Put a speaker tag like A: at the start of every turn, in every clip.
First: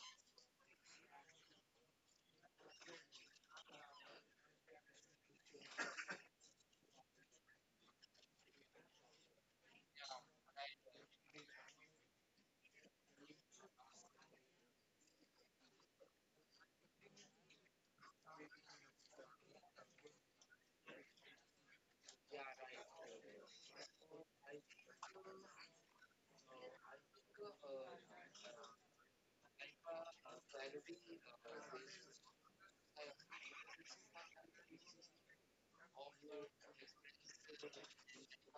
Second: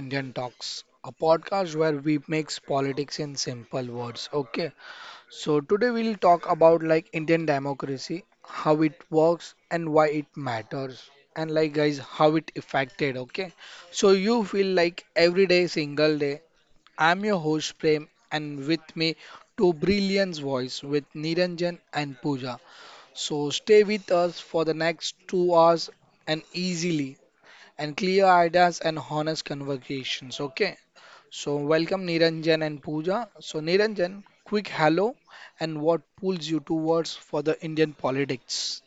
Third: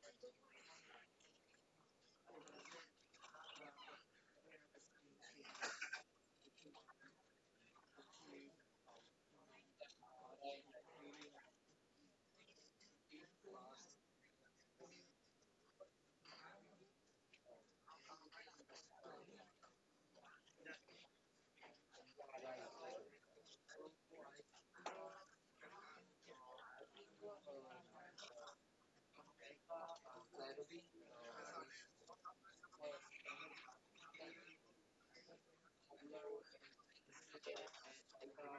A: Indian Talks, a podcast where we makes politics in simple words. Okay. So, today we'll talk about like Indian democracy, how it works and why it matters
B: Uh,
A: and like guys how it affected, okay? So, you feel like every day single day. I'm your host Prem and with me two brilliant voice with Niranjan and Pooja. So, stay with us for the next 2 hours and easily and clear ideas and honest conversations. Okay. So welcome Niranjan and Pooja. So Niranjan, quick hello and what pulls you towards for the Indian politics?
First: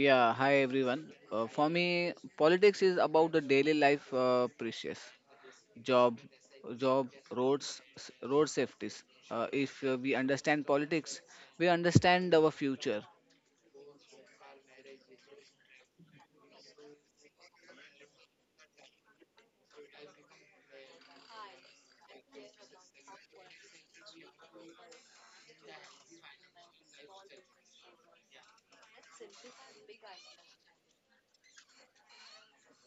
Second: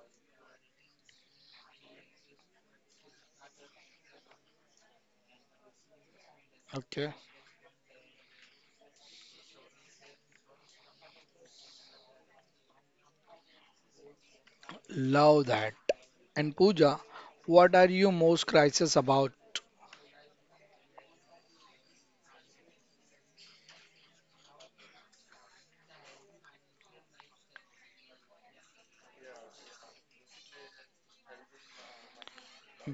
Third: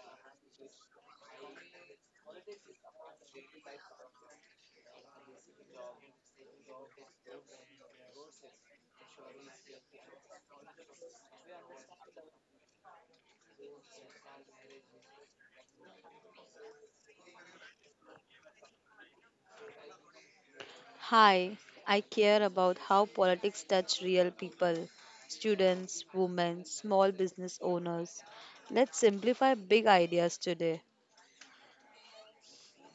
B: yeah, hi everyone. For me, politics is about the daily life, precious job, job,
A: Okay.
B: roads, road safeties. If we understand politics, we understand our future.
A: Love that. And Pooja, what are you most crisis about?
C: Hi, I care about how politics touch real people, students, women, small business owners. Let's simplify big ideas today.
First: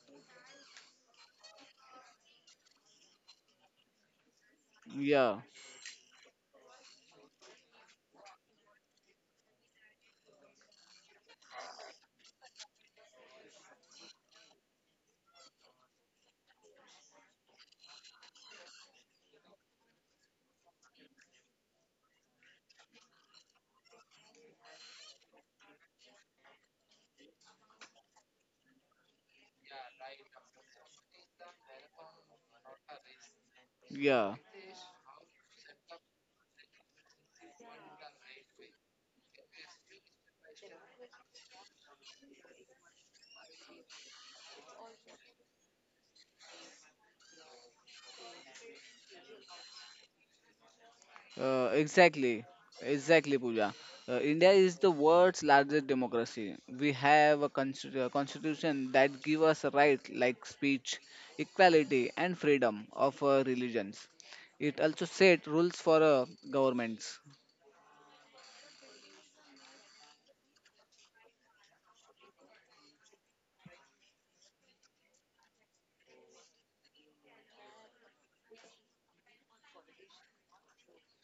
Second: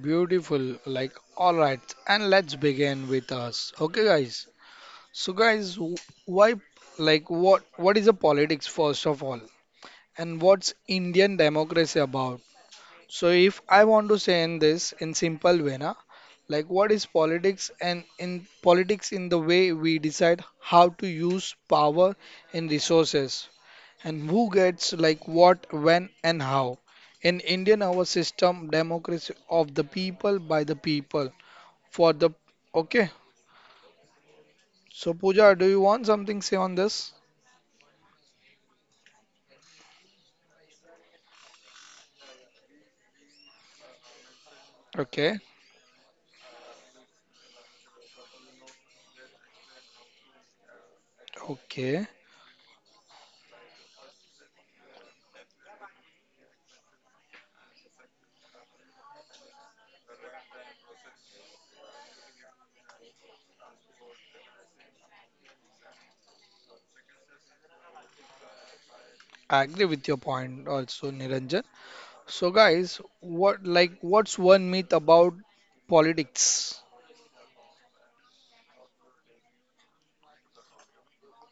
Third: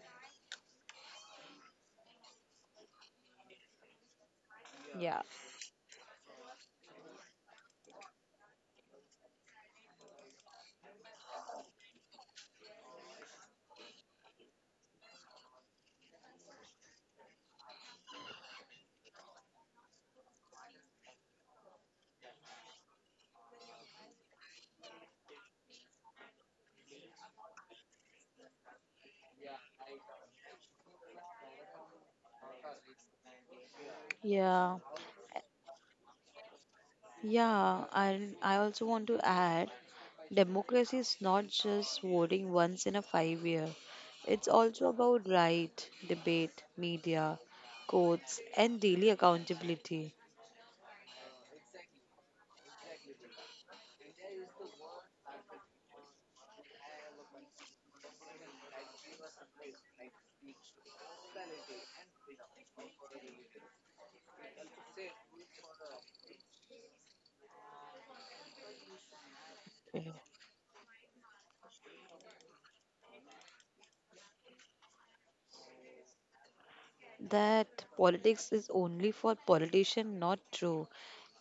A: Beautiful. Like, all right. And let's begin with us. Okay, guys.
C: Yeah.
A: So,
B: Yeah,
A: guys, why, like, what is the politics first of all, and what's Indian democracy about? So if I want to say in this in simple way, na, like what is politics and in politics in the way we decide how to use power and resources and who gets like what, when and how. In Indian our system democracy of the people by the people for the okay.
B: yeah.
C: Yeah.
A: So Pooja, do you want something say on this?
C: Yeah, and I also want to add democracy is not just voting once in a 5 year. It's also
A: Okay,
C: about right, debate, media, courts and daily accountability.
A: okay.
B: Exactly, exactly, Pooja. India is the world's largest democracy. We have a constitution that gives us rights like speech, equality, and freedom of religions. It also set rules for governments.
A: I agree with your point also, Niranjan. So guys, what like what's one myth about politics?
C: That politics is only for politicians, not true.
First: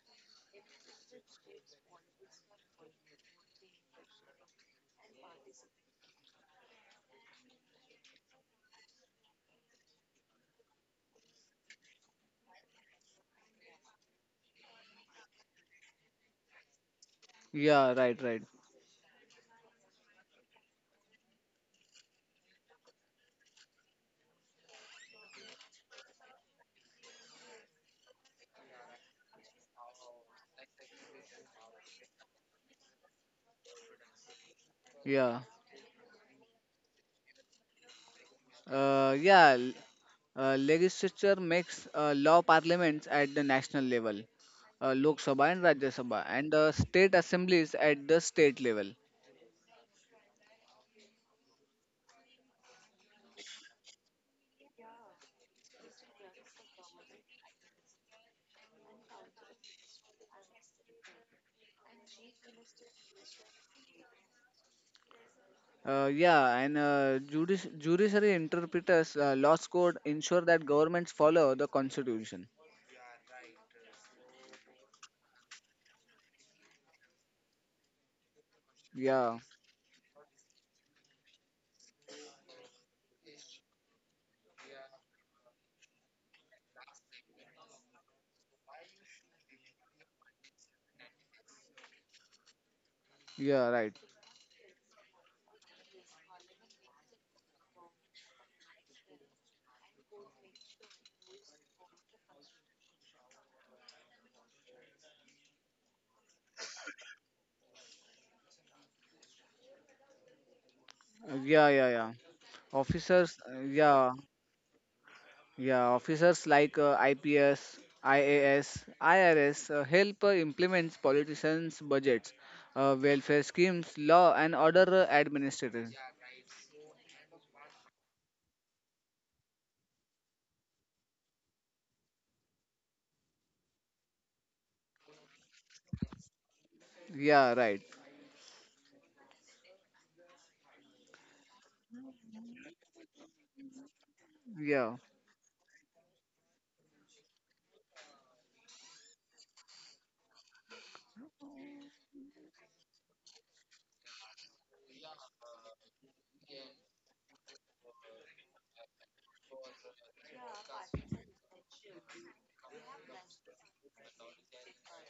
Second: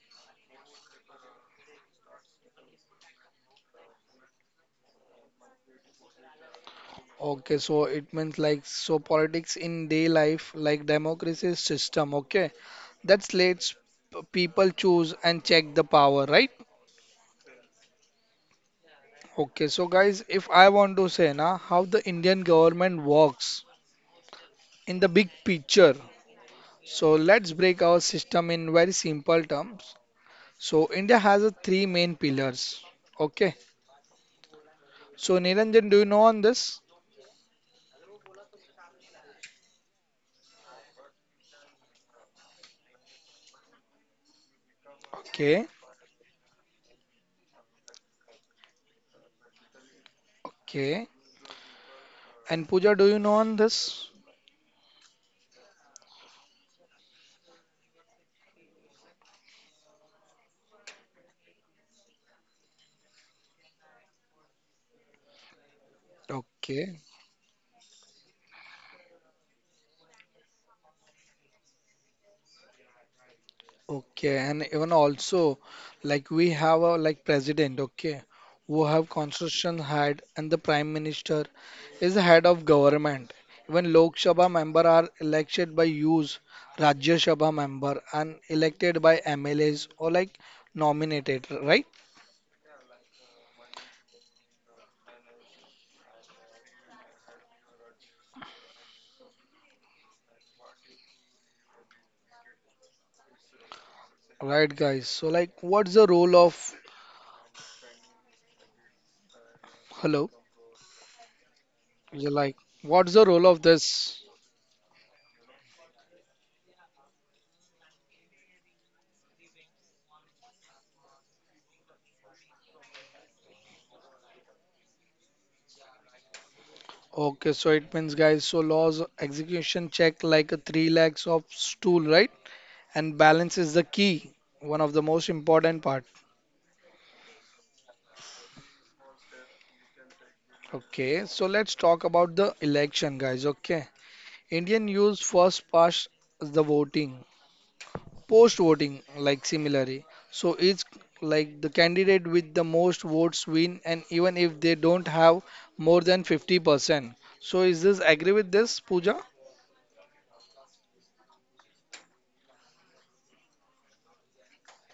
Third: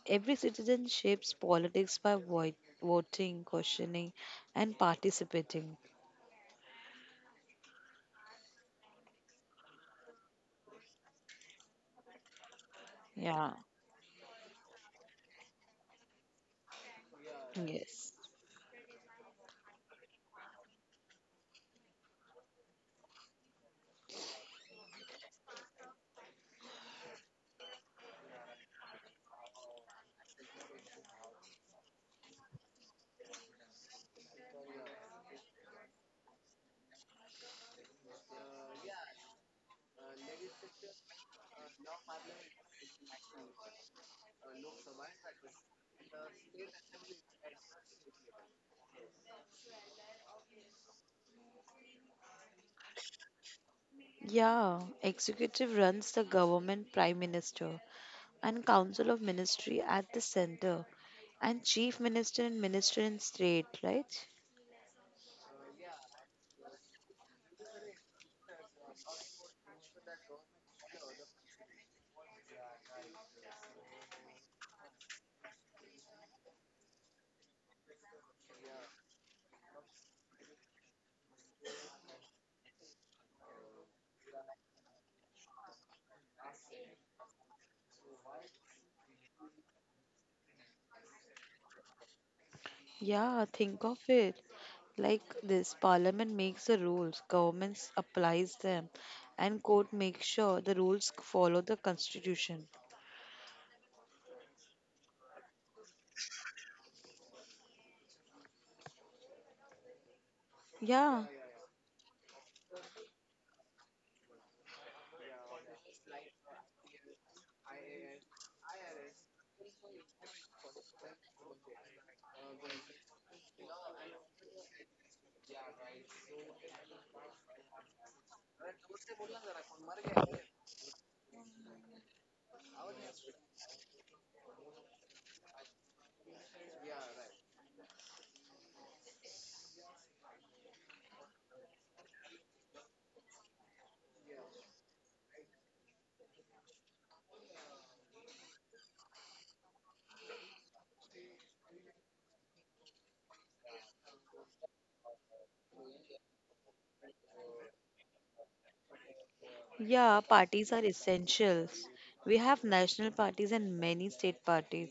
C: Every citizen shapes politics by voting, questioning, and participating.
A: Okay, so it means like so politics in day life like democracy system, okay? That
C: Yeah,
A: lets people choose and check the power, right?
B: Yeah,
C: yes.
B: right, right.
A: Okay, so guys, if I want to say now how the Indian government works in the big picture. So let's break our system in very simple terms. So India has a three main pillars. Okay. So
B: Yeah,
A: Niranjan, do you know on this?
B: yeah. Legislature makes law parliaments at the national level, Lok Sabha and
A: Okay.
B: Rajya Sabha, and state assemblies at the state level.
A: Okay. And Pooja, do you know on this?
C: Yeah, executive runs the government, prime minister, and council of ministry at the center, and chief minister and minister in state, right?
B: Yeah, and
A: Okay.
B: judiciary interpreters laws code ensure that governments follow the constitution.
A: Okay. And even also, like we have a like president, okay, who have
B: Yeah,
A: constitution head and the prime minister is the head of government. Even Lok Sabha member are elected by use Rajya Sabha member and elected by MLAs or like nominated, right?
C: Yeah,
B: yeah, right.
C: think of it like this. Parliament makes the rules, governments applies them, and court makes sure the rules follow the constitution.
A: Right, guys. So like what's the role of hello?
C: Yeah,
B: Yeah, yeah, yeah.
A: Like what's the
B: Officers,
A: role
B: uh,
A: of
B: yeah,
A: this?
B: yeah. Officers like IPS, help implement politicians' budgets, welfare schemes, law and order administrators.
A: Okay, so it means, guys, so laws execution check like a three lakhs of stool, right? And balance is the key, one of the most important part.
B: Yeah, right.
A: Okay, so let's talk about the election, guys. Okay,
B: Yeah.
A: Indian use first past the voting, post voting, like similarly. So it's like the candidate with the most votes win, and even if they don't have more than 50%. So is this agree with this, Pooja?
C: yeah, parties are essentials. We have national parties and many state parties.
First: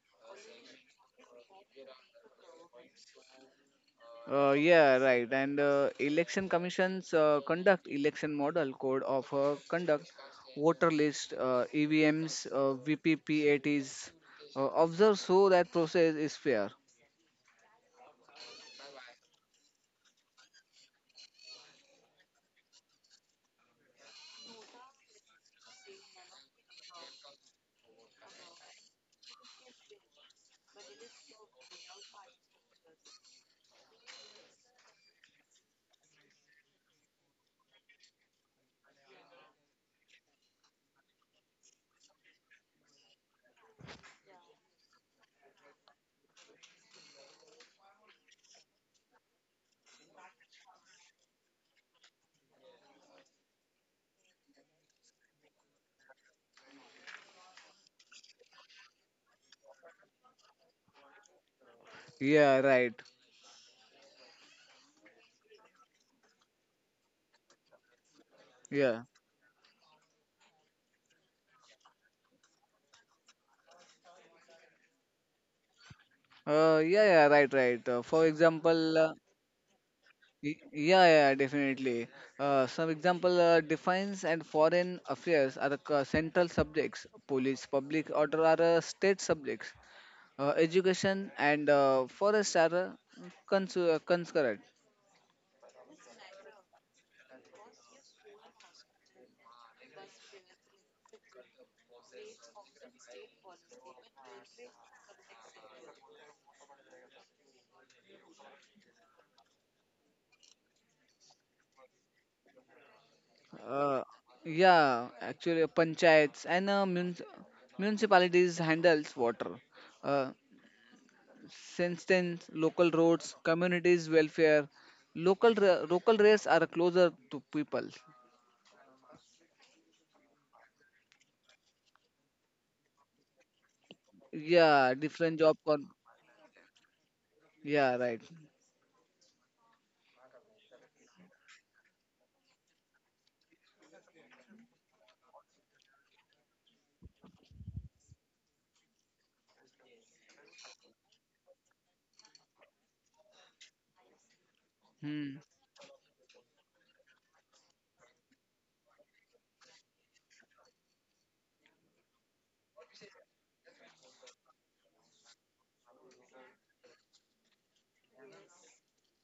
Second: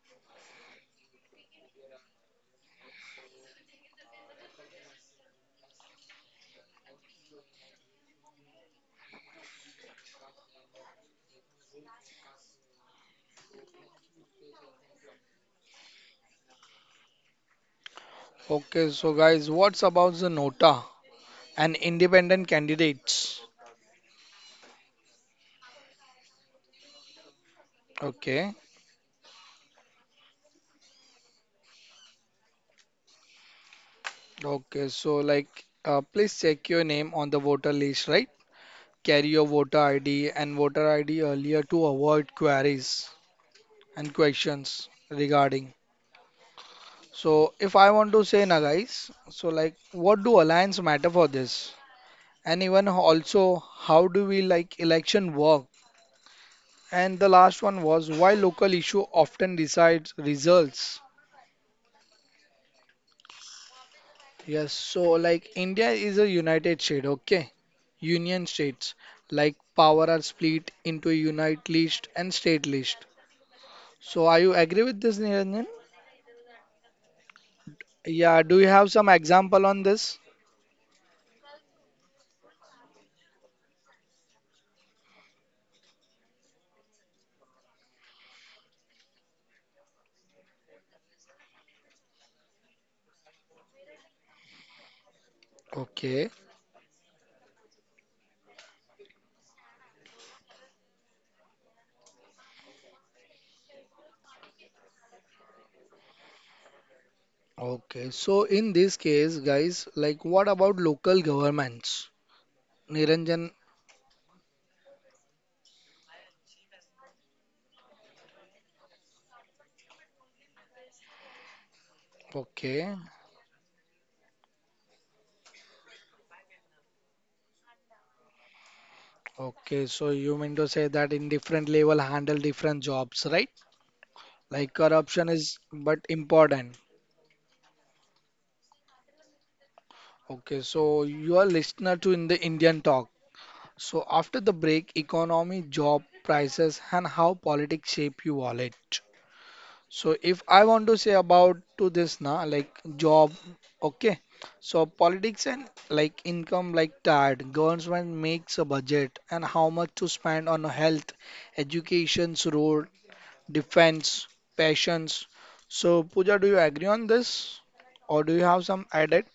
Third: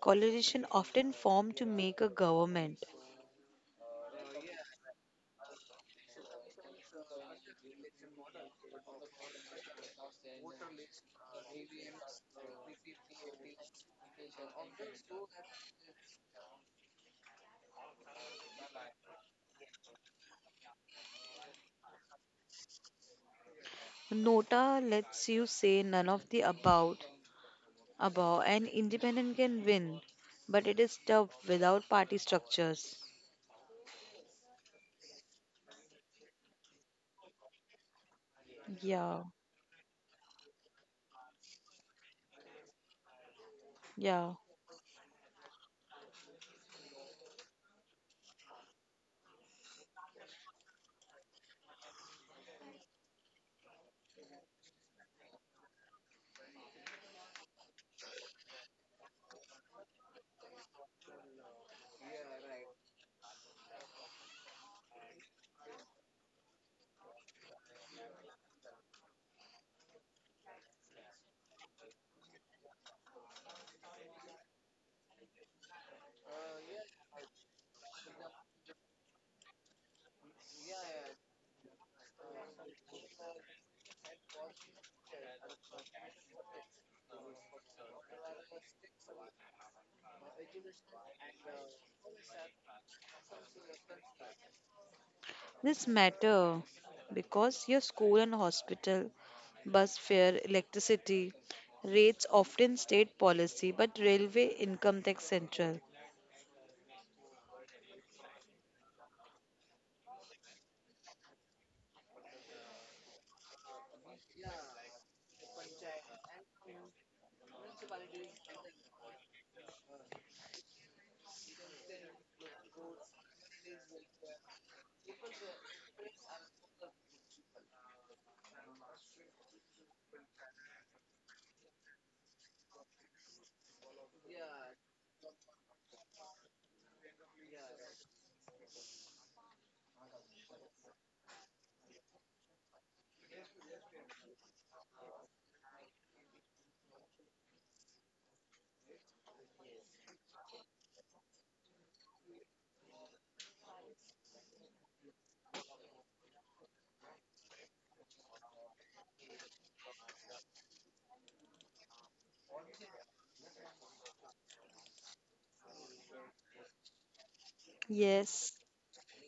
C: Coalition often form to make a government.
B: Yeah, right. And election commissions conduct election model code of conduct, voter list, EVMs, VPPATs. Observe so that process is fair.
A: Okay, so guys, what's about the nota? And independent candidates.
C: Nota lets you say none of the above. Above,
A: Okay.
C: and independent can win, but it is tough without party structures.
A: Okay. So, like, please check your name on the voter list, right? Carry
C: Yeah,
A: your voter ID and voter ID earlier to avoid queries and
C: yeah.
A: questions regarding. So, if I want to say now, guys, so like, what do alliance matter for this? And even also, how do we like election work? And the last one was why local issue often decides results.
B: Yeah, right.
A: Yes, so like India is a united state, okay? Union states
B: Yeah.
A: like power are split into unite list and state list. So are you agree with this, Niranjan?
B: Yeah, yeah, right, right. For
A: Yeah, do you have
B: example,
A: some example on this?
B: yeah, yeah, definitely. Some example defense and foreign affairs are the central subjects. Police, public order are state subjects. Education and forests are concurrent.
C: This
A: Okay,
C: matter because your school and hospital, bus fare, electricity rates often state policy, but railway income tax central.
A: okay. So in this case, guys, like what about local governments? Niranjan,
B: Uh, yeah, actually, panchayats and municipalities handles water. Uh, since then,
A: okay,
B: local roads, communities welfare, local rates are closer to people.
A: okay. So you mean to say that in different level handle different jobs, right? Like
B: Yeah,
A: corruption
B: different
A: is
B: job.
A: but important.
B: Yeah, right.
A: Okay, so you are listener to in the Indian talk. So after the break, economy, job, prices, and how politics shape your wallet. So if I want to say about to this now, like job, okay. So politics
B: Hmm.
A: and like income, like tired. Government makes a budget and how much to spend on health, education's road, defense, passions. So Pooja, do you agree on this, or do you
C: Yes.
A: have some added?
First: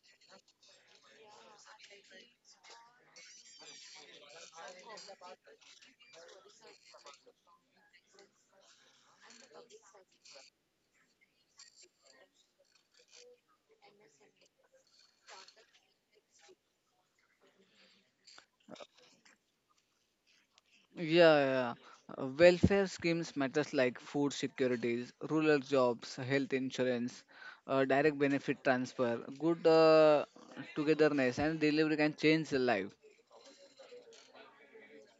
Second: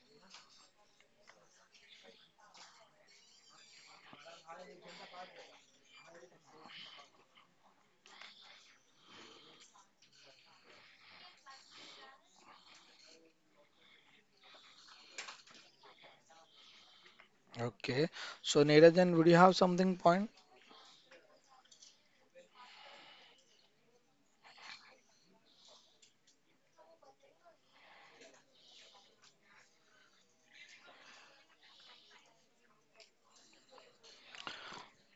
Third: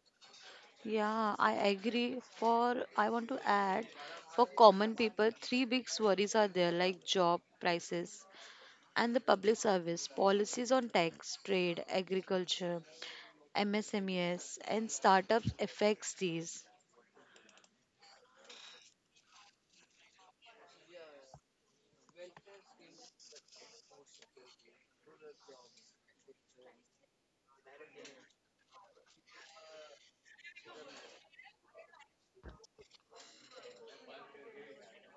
C: Yeah, I agree. For I want to add, for common people, three big worries are there like job prices and the public service policies on tax, trade, agriculture, MSMEs, and startups affects these.
A: Okay. So Neeraj, would you have something point?
B: Yeah, yeah. Welfare schemes matters like food securities, rural jobs, health insurance, direct benefit transfer, good togetherness, and delivery can change the life.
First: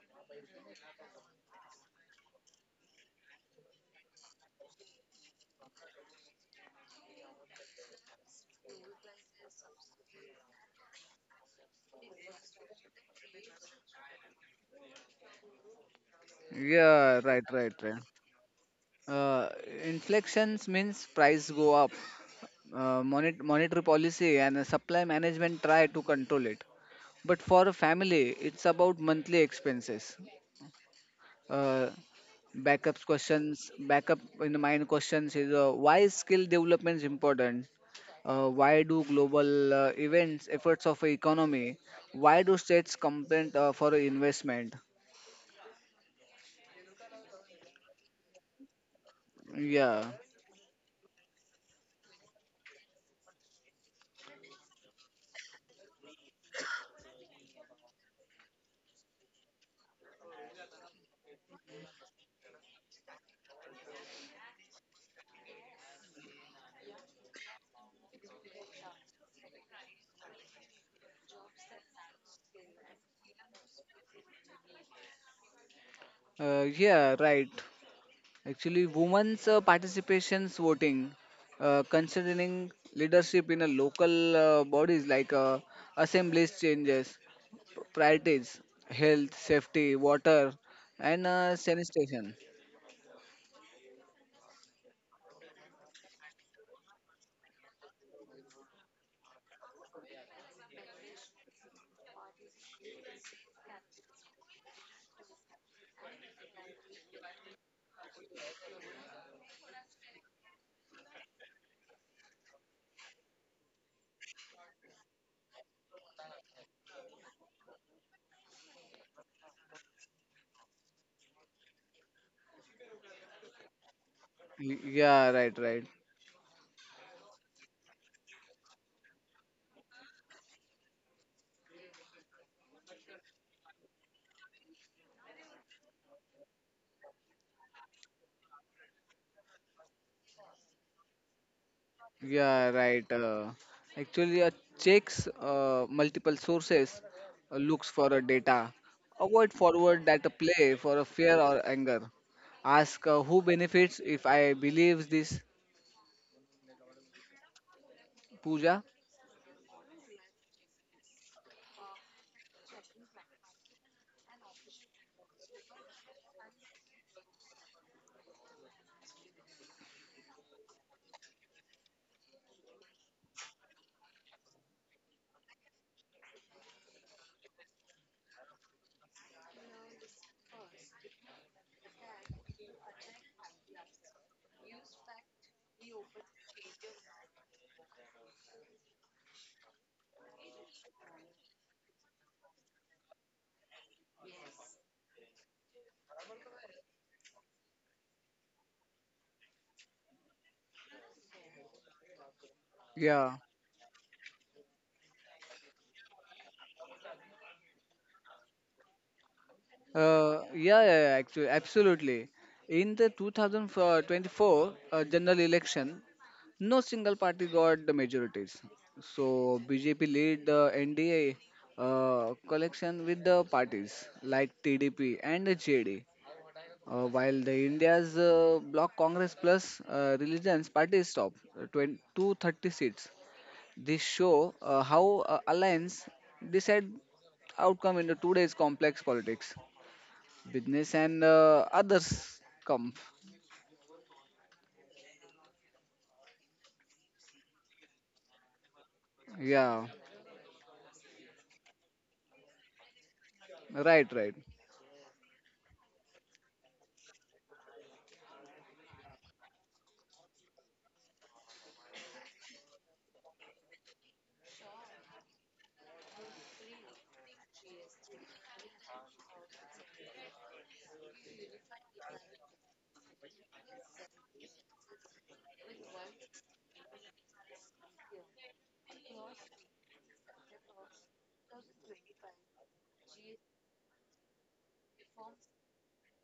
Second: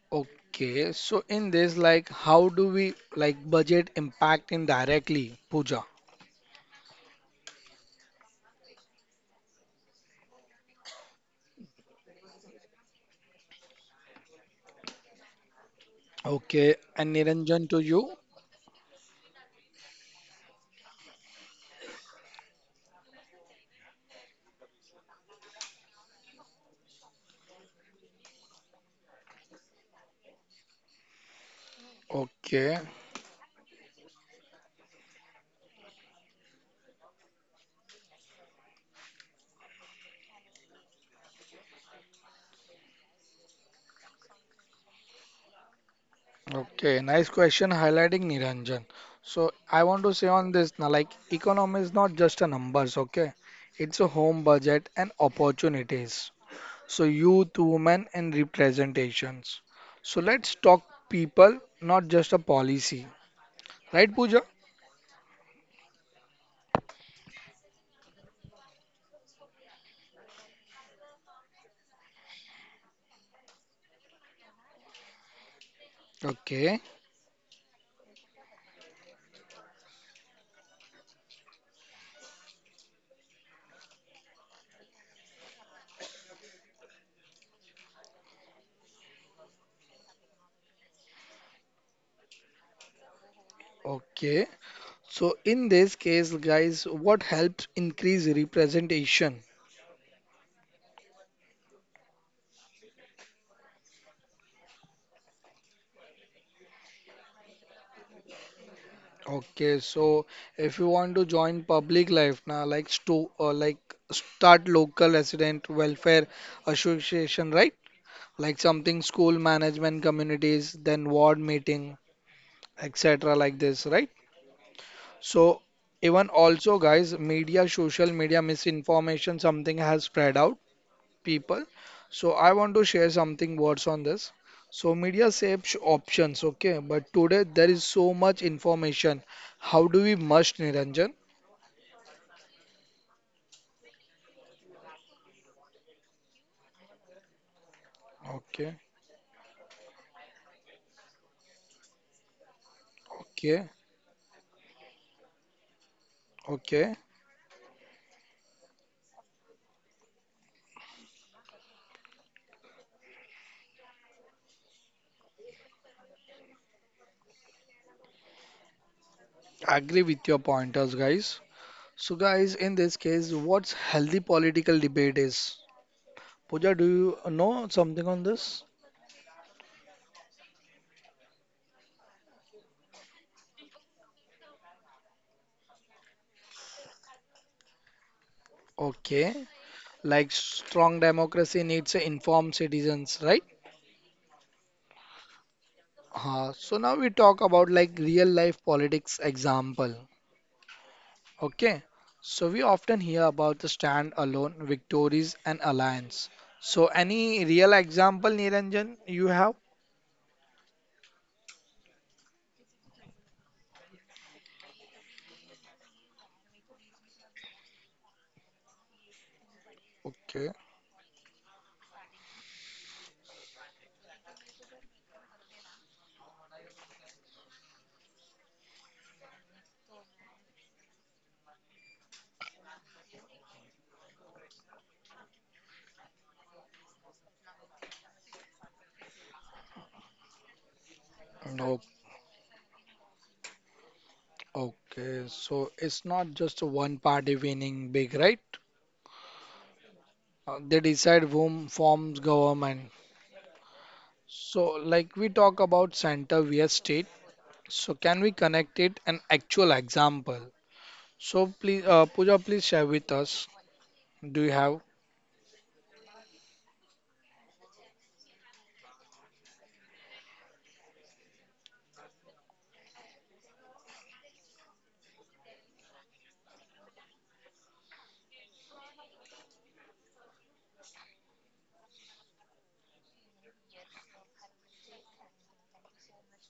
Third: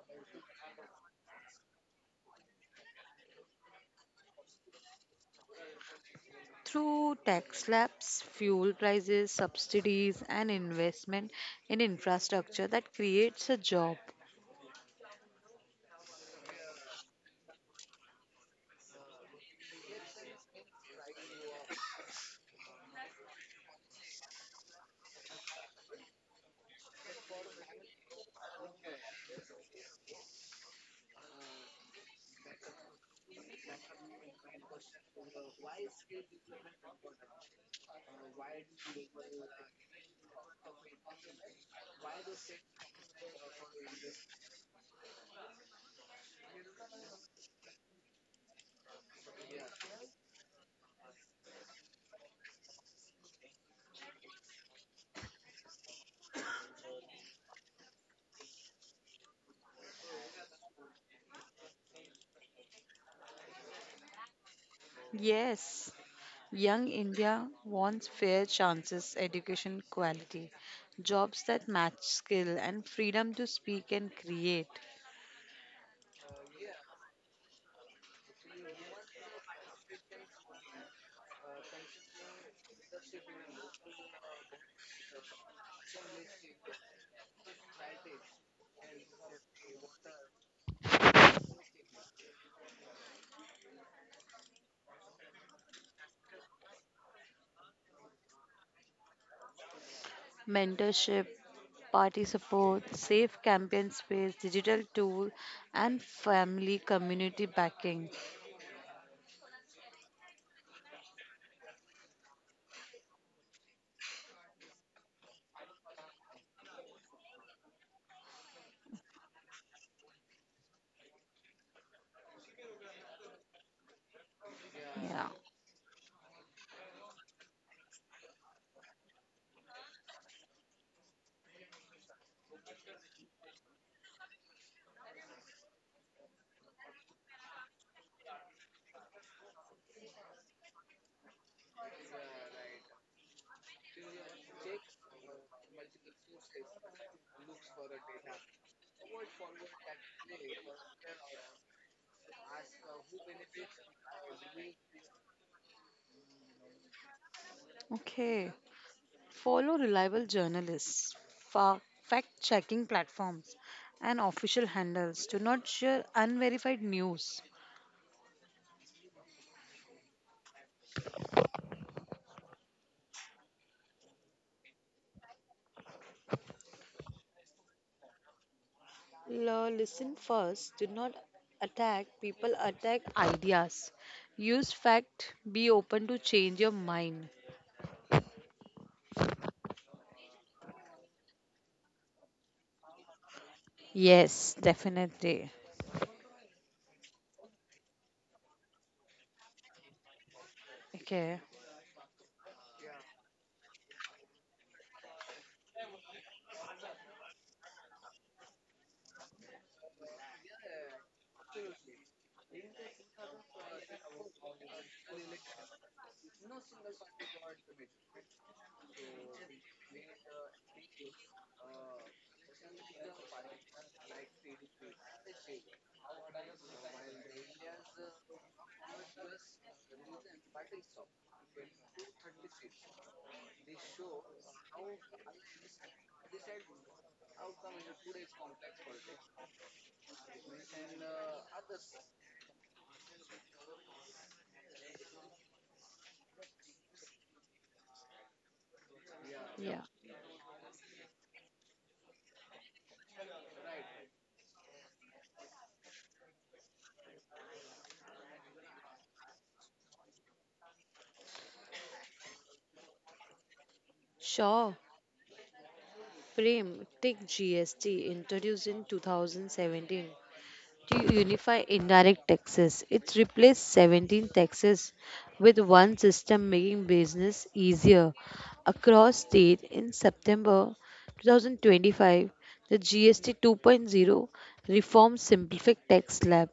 A: Okay, so in this, like, how do we like budget impact indirectly, Pooja?
C: Through tax slabs, fuel prices, subsidies, and investment in infrastructure that creates a job.
A: Okay, and
B: Yeah, right,
A: Niranjan
B: right,
A: to
B: right.
A: you.
B: Uh, Inflections means price go up. Monetary policy and supply management try to control it. But for a family, it's about monthly expenses. uh,
A: Okay,
B: Backup in mind questions is why skill development is important, why do global events efforts of economy, why do states compete for investment.
A: okay, nice question highlighting Niranjan. So I want
B: Yeah.
A: to say on this now, like, economy is not just a numbers. Okay, it's a home budget and opportunities. So youth, women, and representations. So let's talk people, not just a policy, right, Pooja?
C: Yes, young India wants fair chances, education quality, jobs that match skill, and freedom to speak and create.
A: Okay,
B: Yeah, right, actually women's participations voting, considering leadership in a local bodies like assemblies changes priorities: health, safety, water, and sanitation.
A: okay. So in this case, guys, what helps increase representation?
C: Mentorship, party support, safe campaign space, digital tool, and family community backing.
A: Okay, so if you want to join public life now, like sto like start local resident welfare association, right? Like something school management communities, then ward meeting, etc. like this, right?
C: Yeah,
B: Yeah, right,
A: So
B: right.
A: even also guys, media, social media misinformation, something has spread out people. So I want to share something words on this. So media saves options, okay, but today there is so much information. How do we must Niranjan?
B: Yeah, right. Actually, checks multiple sources, looks for a data,
A: Okay,
B: avoid forward that play for a fear or anger. Ask who
A: okay,
B: benefits if I believes this,
A: okay.
C: okay.
B: puja.
C: Follow reliable journalists, fact checking platforms, and official handles. Do not share unverified news.
A: Agree with your pointers, guys. So guys, in this case, what's healthy political debate is? Pooja, do you know something on this?
C: L- listen first. Do not attack. People attack ideas. Use fact. Be open to change your mind.
A: Okay, like strong democracy needs informed citizens, right?
C: Yes, definitely.
A: So now we talk about like real life politics example.
C: Okay.
A: Okay, so we often
B: Yeah.
A: hear about the stand-alone victories and alliance. So, any real example, Niranjan, you have?
B: Yeah, yeah, yeah, actually, absolutely. In the 2024 general election, no single party got the majorities. So BJP lead
A: Okay,
B: the NDA collection with the parties like TDP and the JD, while the India's bloc Congress plus religions parties top 20, 230 seats. This show how alliance decide outcome in the today's complex politics, business and
A: no,
B: others come.
A: okay. So it's not just a one party winning big, right?
C: Yeah.
B: Yeah,
A: They decide whom forms government.
B: right,
A: So,
B: right.
A: like we talk about center vs state. So, can we connect it an actual example? So, please, Pooja, please share with us. Do you
C: Sure.
A: have?
C: Frame. Take GST introduced in 2017 to unify indirect taxes. It replaced 17 taxes with one system, making business easier across state. In September 2025, the GST 2.0 reform simplified tax slab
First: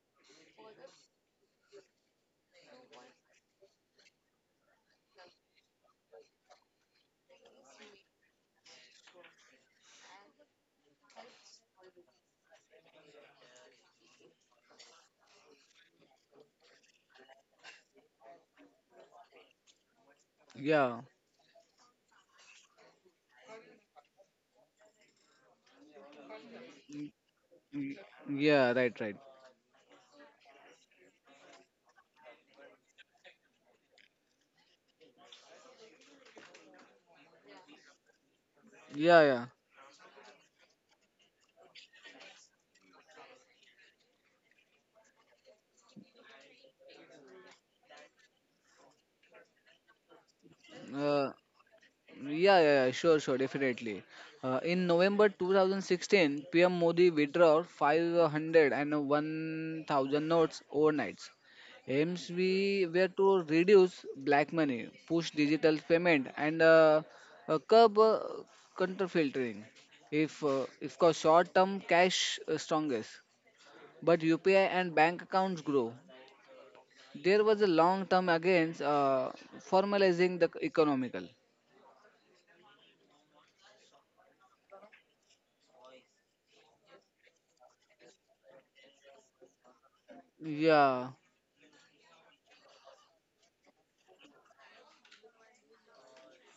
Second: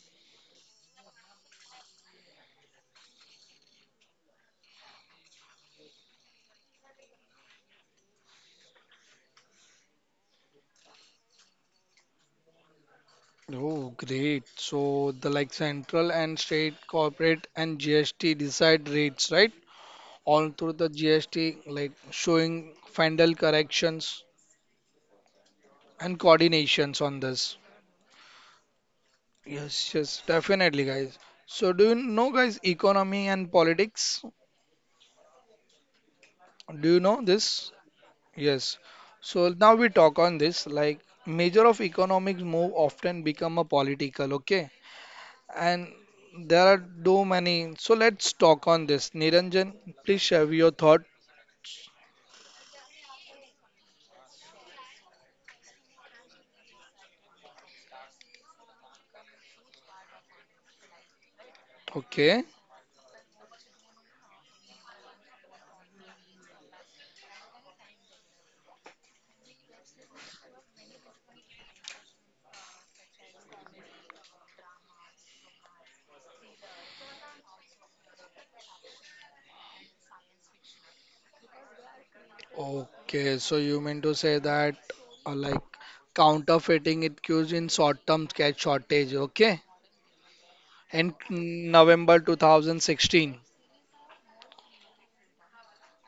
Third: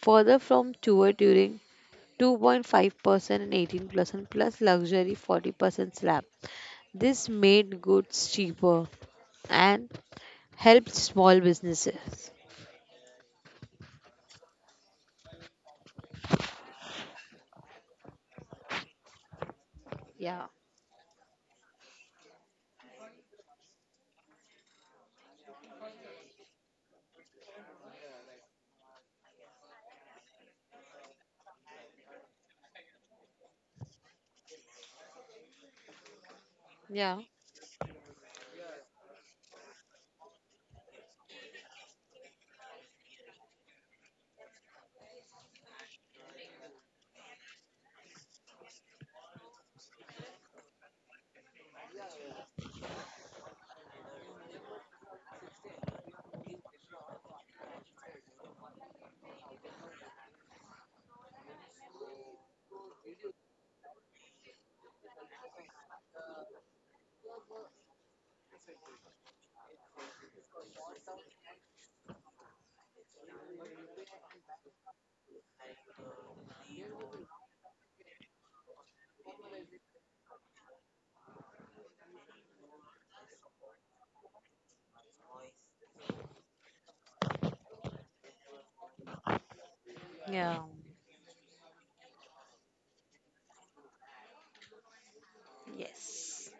C: further from tour during 2.5% and 18% plus luxury 40% slab. This made goods cheaper and helped small businesses.
A: Oh, great. So the like central and state corporate and GST decide rates, right?
C: Yeah,
A: All through the
B: Yeah,
A: GST, like showing final corrections and
B: Y-
A: coordinations on this.
B: y- yeah, right, right.
A: Yes, yes, definitely, guys. So do you know, guys, economy and politics? Do
C: yeah,
A: you know this? Yes.
B: Yeah,
A: So now we talk on this, like major of economics move often become a political, okay? And there are too many. So let's talk on this. Niranjan, please share
B: yeah.
A: your thought.
B: Yeah, yeah, yeah, sure, sure, definitely. In November 2016, PM Modi withdrew 501,000 notes overnight. Aims
A: Okay.
B: we were to reduce black money, push digital payment, and curb counterfeiting. If course, short-term cash strongest, but UPI and bank accounts grow. There was a long-term against formalizing the economical.
A: Okay. So you mean to say that like counterfeiting it cues in short-term cash shortage. Okay.
C: yeah.
B: Yeah,
A: In November 2016.
C: Yes.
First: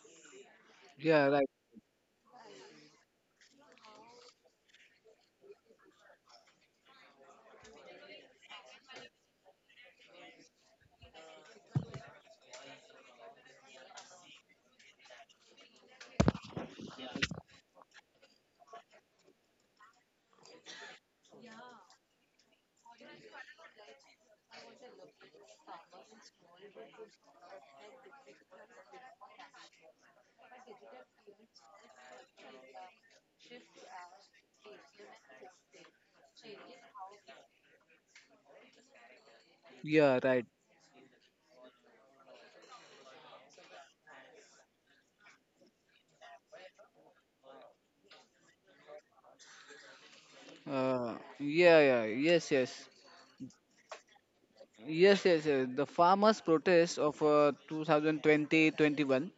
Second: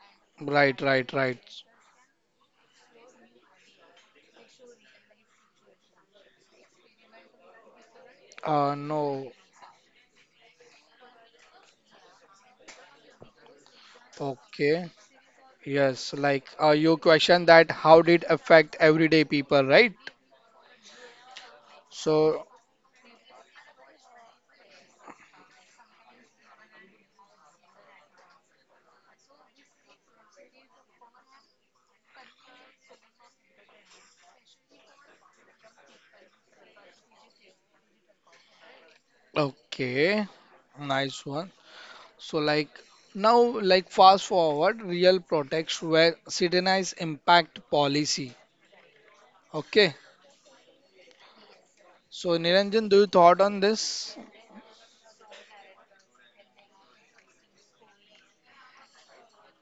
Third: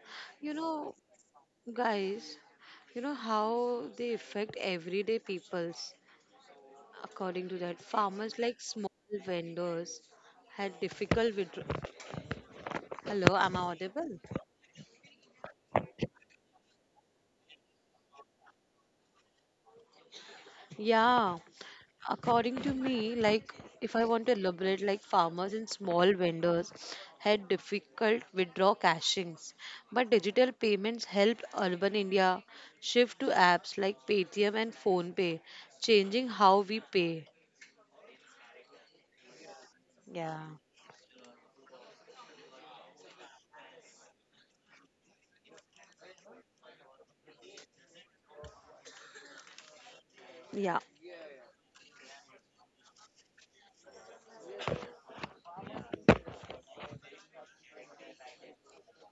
C: You
A: Right.
C: know,
A: Right.
B: yeah, right.
A: Right.
C: guys, you know how they affect everyday peoples. According to that, farmers
A: Uh,
C: like small
A: no.
C: vendors had difficult with. Hello, am I audible?
A: Okay. Yes. Like you question that how did affect everyday people, right?
C: Yeah,
A: So
C: according to me, like if I want to elaborate, like farmers and small vendors had difficult withdraw cashings, but digital payments helped urban India shift to apps like Paytm and PhonePe, changing how we pay.
A: okay.
B: Yeah,
C: Yeah,
B: right.
A: Nice one. So like now like fast forward real protects where citizens impact policy. Okay.
C: yeah,
B: Yeah, yeah,
A: So
B: yes,
A: Niranjan, do you
B: yes.
A: thought on this?
B: Yes, yes, yes. The farmers' protest of 2020-21.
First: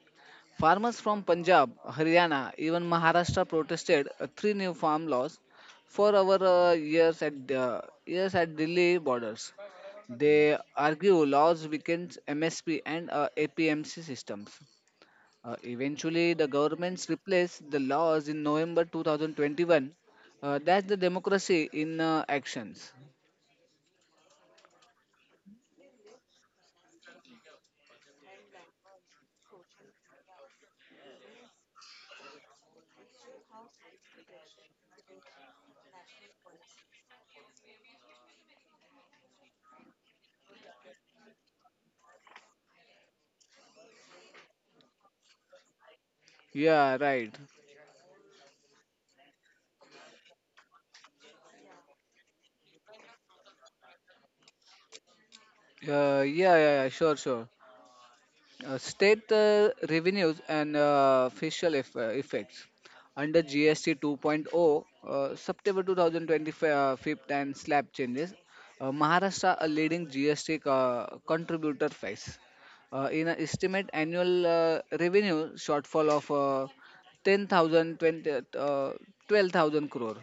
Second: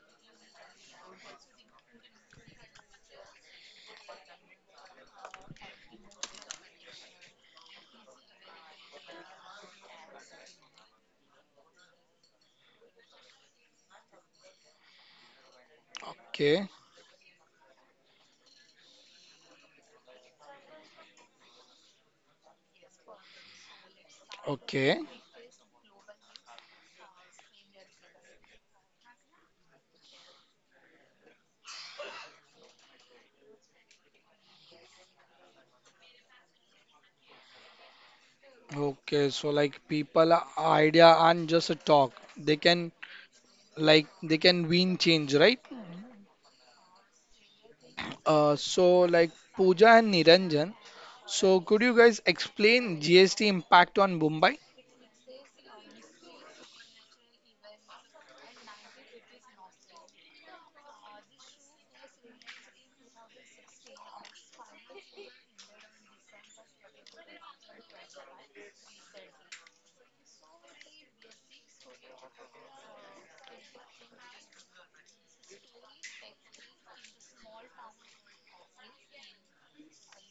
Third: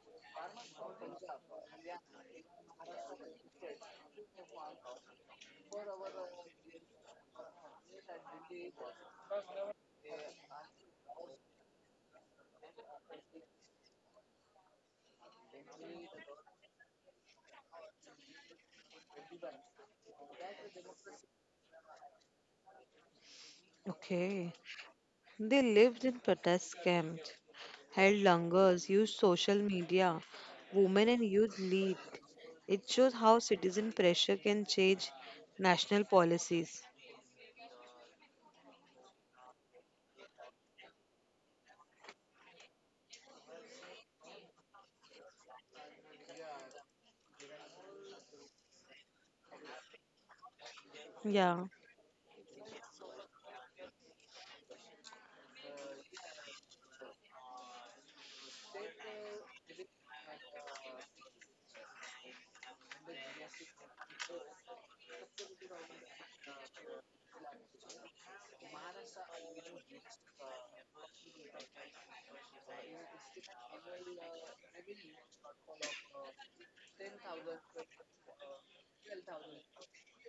B: Farmers from Punjab, Haryana, even Maharashtra protested three new farm laws for our years at Delhi borders. They argue laws weakens MSP and APMC systems. Eventually, the
A: Okay.
B: governments replaced the laws in November 2021. That's the democracy in actions.
C: okay.
A: Okay.
C: They lived in protest camps, held lungers, used social media. Women and youth lead. It shows how citizen pressure can change national policies.
A: Okay. So like people idea aren't just a talk. They can win change, right?
B: Yeah, right.
A: So like Pooja and Niranjan. So
C: Yeah,
A: could you guys explain GST impact on Mumbai?
B: Yeah, yeah, yeah, sure, sure. State revenues and fiscal effects under GST 2.0, September 2025 and slab changes. Maharashtra, a leading GST contributor, face in an estimate annual revenue shortfall of 10,000 20, 12,000 crore,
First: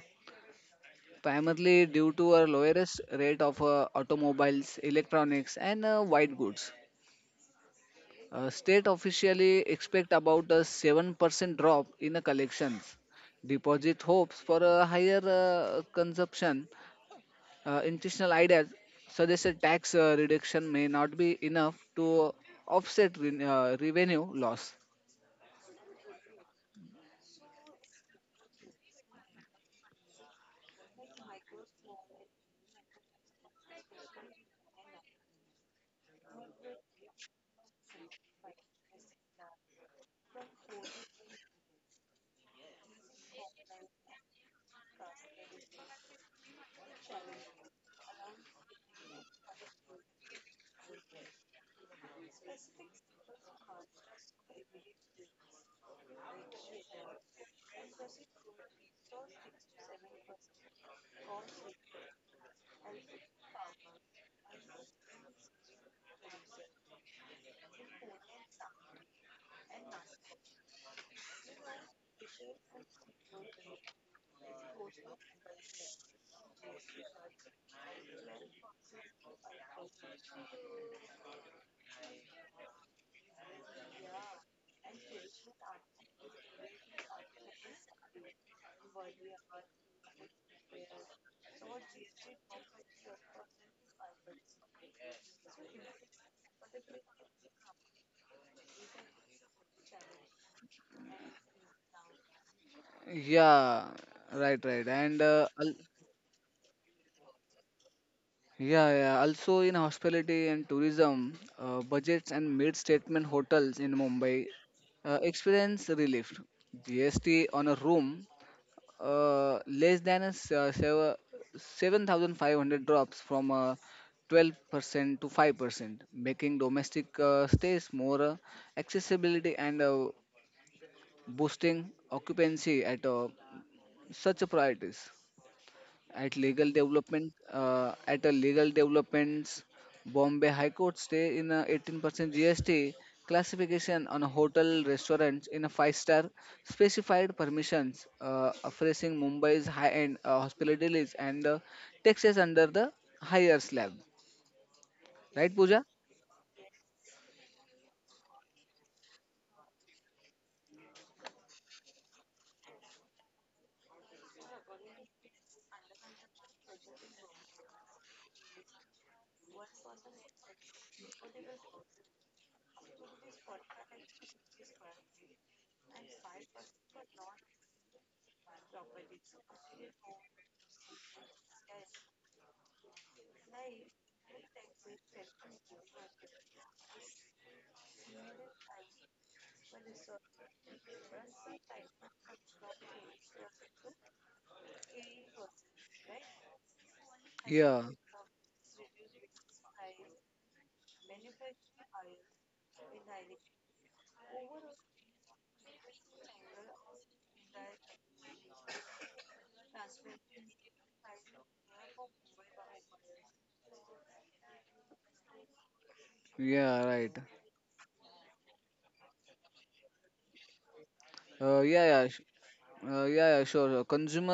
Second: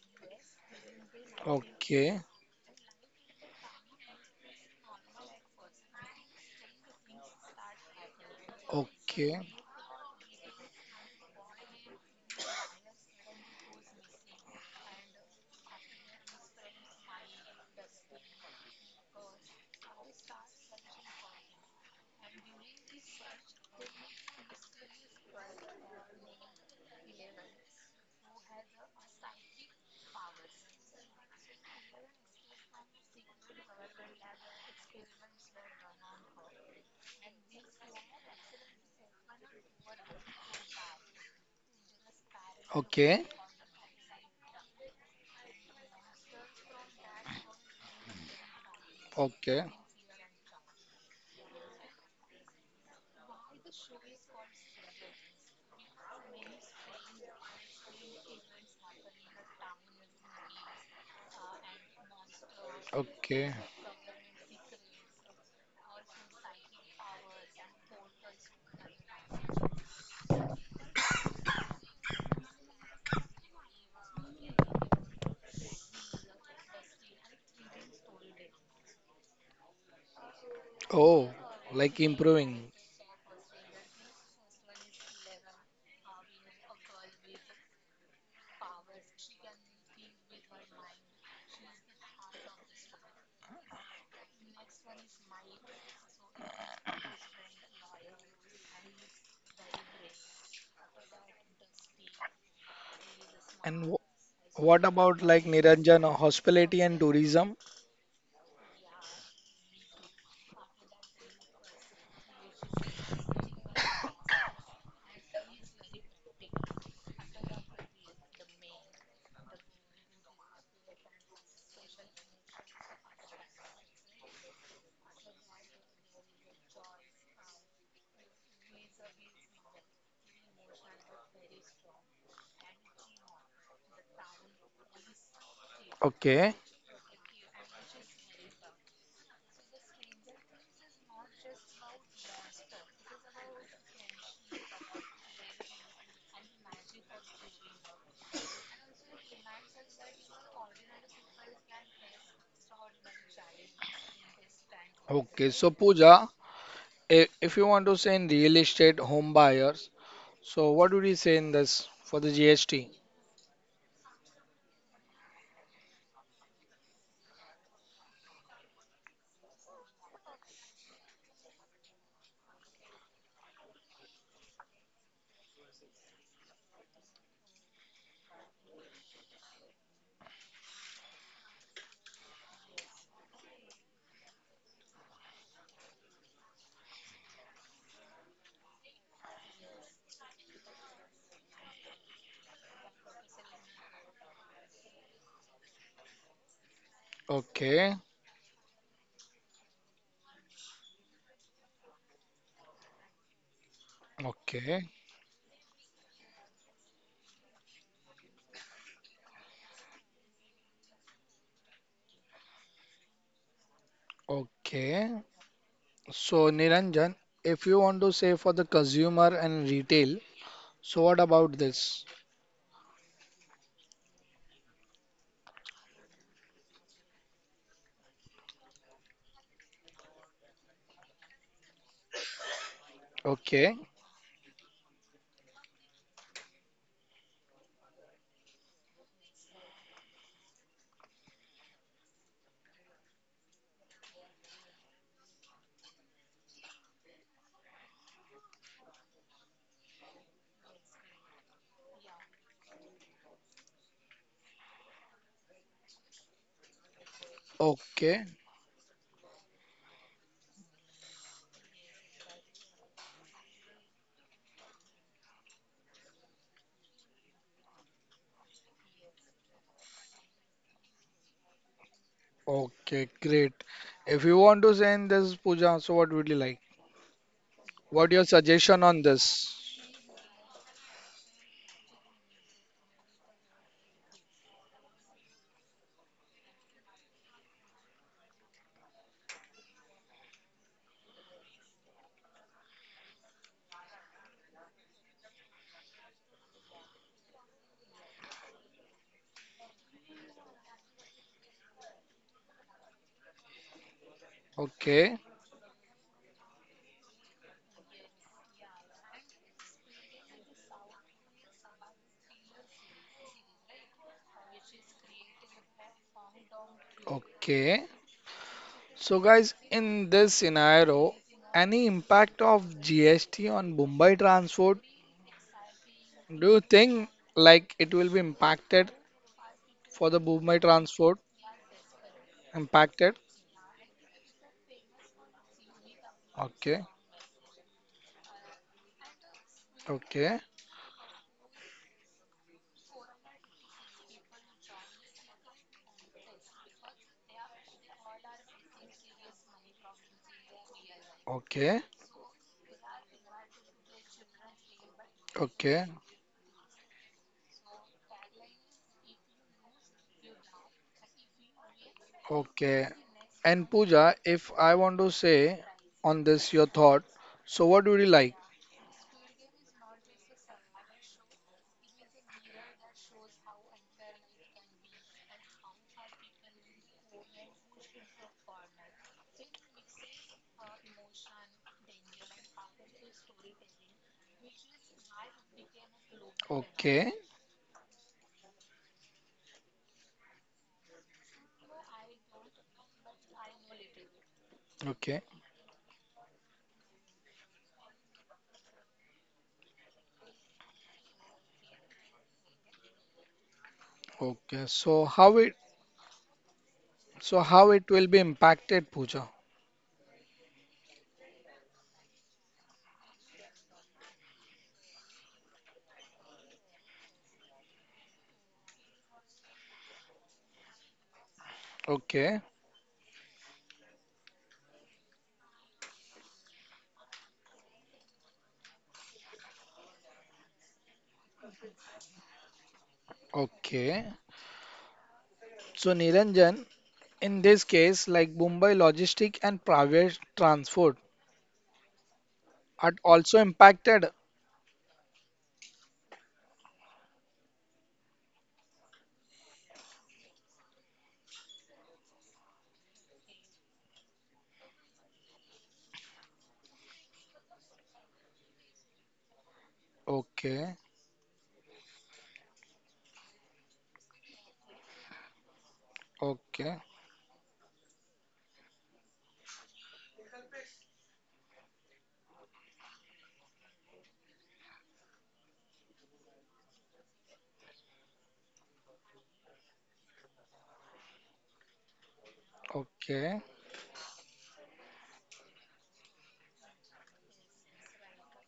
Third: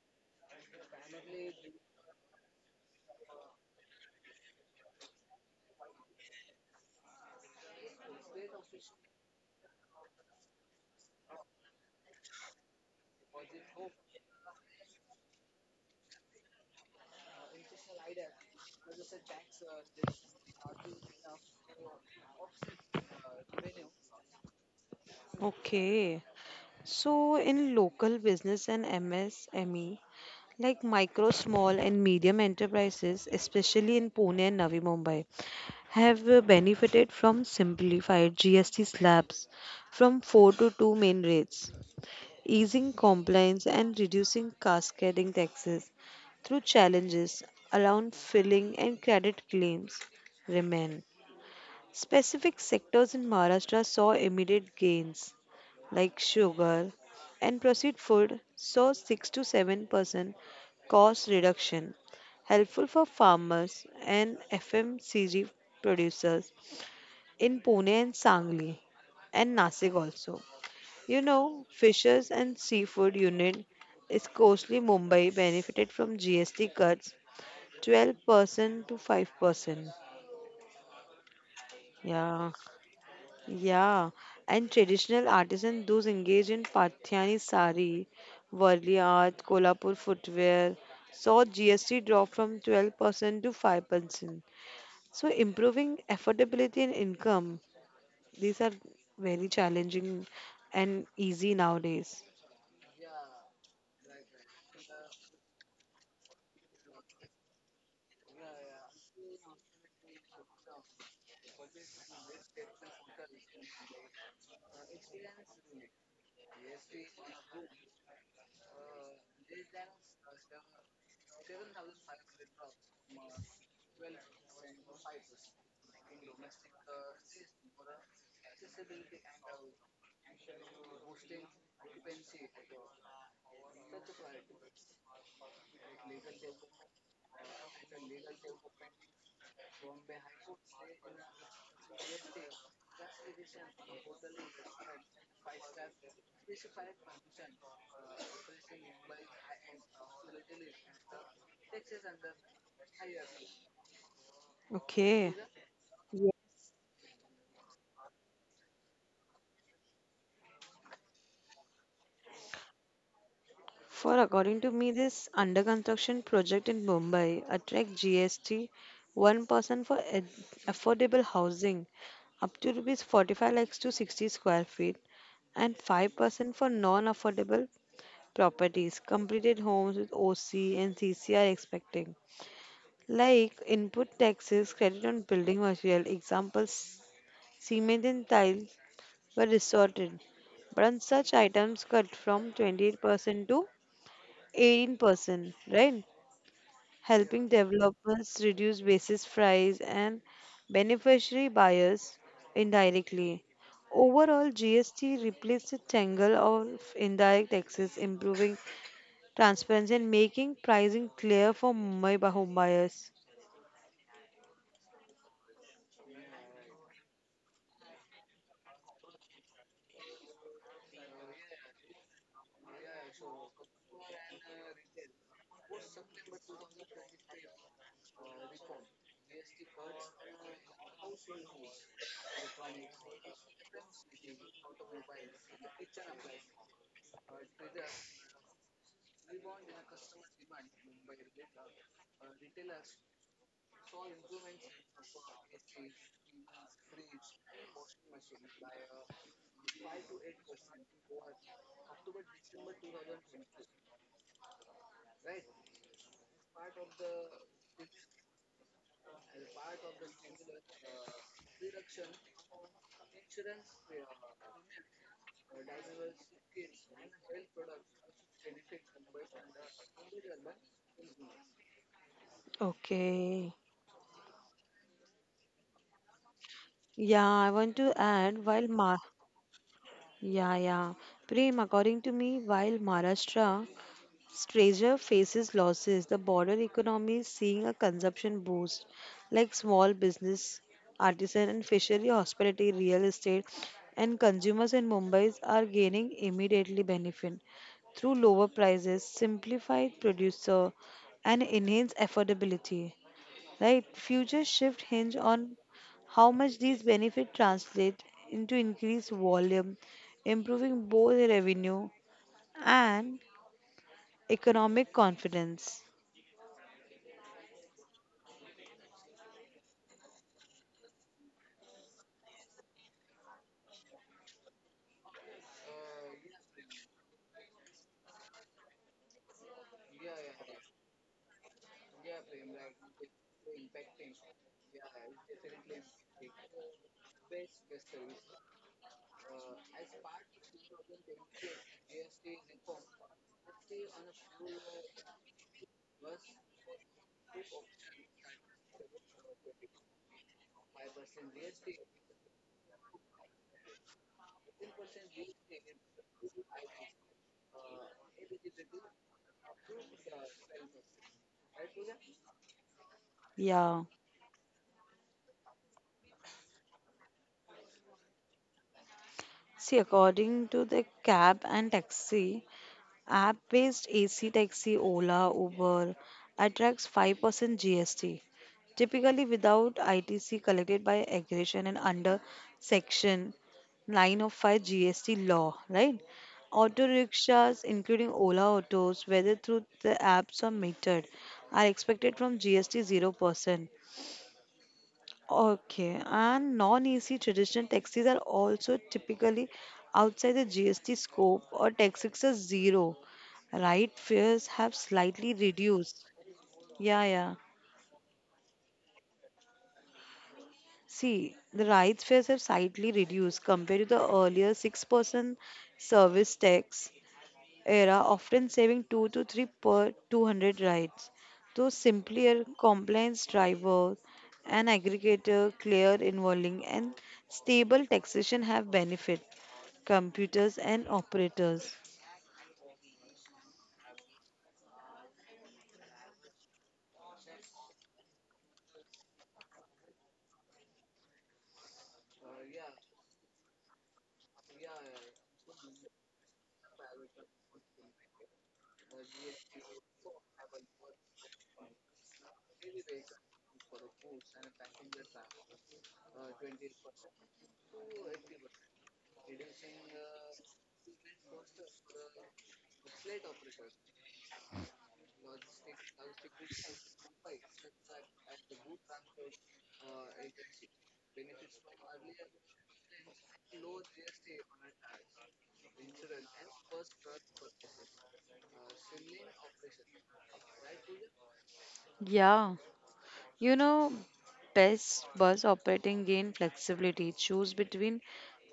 B: primarily due
A: Okay.
B: to a lowest rate of automobiles, electronics, and white goods. State
A: Okay.
B: officially expect about a 7% drop in the collections. Deposit hopes for a higher consumption. Institutional ideas suggest a tax reduction may not be enough to offset revenue loss.
C: okay. So, in local business and MSME, like micro, small, and medium enterprises, especially in Pune and Navi Mumbai, have benefited from simplified GST slabs from 4 to 2 main rates, easing
A: Okay.
C: compliance and reducing cascading taxes through challenges around filling and credit
A: Okay.
C: claims remain. Specific sectors in Maharashtra saw immediate gains like sugar and processed food saw 6 to 7% cost reduction helpful for
A: Okay.
C: farmers and FMCG producers in Pune and Sangli and Nasik also. You know, fishers and seafood unit is costly Mumbai benefited from GST cuts 12% to 5%.
A: Oh, like
C: Yeah,
A: improving.
C: yeah. And traditional artisans, those engaged in Pathyani sari, Varli art, Kolhapur footwear, saw GST drop from 12% to 5%. So improving affordability and income. These are very challenging and easy nowadays.
B: Yeah,
A: And
B: right, right. And
A: what about like Niranjan hospitality and tourism?
B: yeah, yeah, also in hospitality and tourism, budgets and mid-statement hotels in Mumbai experience relief. GST on a room less than a 7,500 drops from 12% to 5%, making domestic stays more accessibility and boosting occupancy at such a priorities.
A: Okay,
B: At a legal developments, Bombay High Court stay in a 18% GST classification on a hotel restaurants in a five-star specified permissions, phrasing Mumbai's high-end hospitalities and Texas under the higher slab.
C: Okay.
B: Right, Pooja? Right.
A: okay. So
C: Yeah.
A: Pooja, if you want to say in real estate home buyers, so what would you say in this for the GST?
C: For according to me, this under construction project in Mumbai attract GST 1% for affordable housing up to rupees 45 lakhs to 60 square feet and 5% for non-affordable properties completed homes with OC and CC are expecting like input taxes credit on building material examples cement and tile were resorted. But on such items cut from 28% to 18%, right? Helping
B: Yeah,
A: Okay,
C: developers reduce basis price and beneficiary buyers indirectly. Overall,
A: okay,
C: GST replaced the tangle of indirect taxes, improving transparency and making pricing clear for Mumbai home buyers.
A: okay. So
B: yeah,
A: Niranjan,
B: right.
A: if you want to say for the consumer and retail, so what about
B: Yeah,
A: this?
B: yeah, yeah, yeah, sure. Sure. Consumer
A: Okay, okay, okay.
C: Okay.
A: Great. If you want to say in this Pooja, so what would you like?
C: Yeah, I want to add
A: What your
C: while Ma,
A: suggestion on this?
C: yeah, yeah. Prem, according to me, while Maharashtra Stranger faces losses. The border economy is seeing a consumption boost, like small business, artisan and fishery, hospitality, real estate, and consumers in Mumbai are gaining immediately benefit through lower prices, simplified producer, and enhanced affordability. Right? Future shift hinge
A: Okay,
C: on how much these benefits translate into increased volume, improving both revenue and economic confidence.
A: okay. So guys, in this scenario, any impact of GST on Mumbai transport? Do you think like it will be impacted for the Mumbai transport? Impacted? Okay, okay, okay, okay, okay. And
C: Yeah.
A: Pooja, if I want to say on this your thought, so what would you like?
C: See, according to the cab and taxi, app based AC taxi, Ola, Uber attracts 5% GST, typically without ITC collected by aggregation and under section 9 of 5 GST law, right? Auto
A: Okay,
C: rickshaws, including Ola autos, whether through the apps or metered, are expected from GST 0%.
A: okay,
C: Okay, and non-EC traditional taxis are also typically outside the GST scope or taxes are zero. Right fares
A: okay.
C: have
A: So
C: slightly
A: how
C: reduced. Yeah, yeah.
A: So how it will be impacted, Pooja?
C: See, the right fares have slightly reduced compared to the earlier 6% service tax era, often saving 2 to 3 per 200 rides. So, simply a
A: Okay,
C: compliance driver, an aggregator, clear involving, and stable taxation have benefit computers and operators.
A: okay. So Niranjan, in this case, like Mumbai logistic and private transport are also impacted. Okay, okay,
C: Yeah,
A: okay.
C: you know, best bus operating gain flexibility. Choose between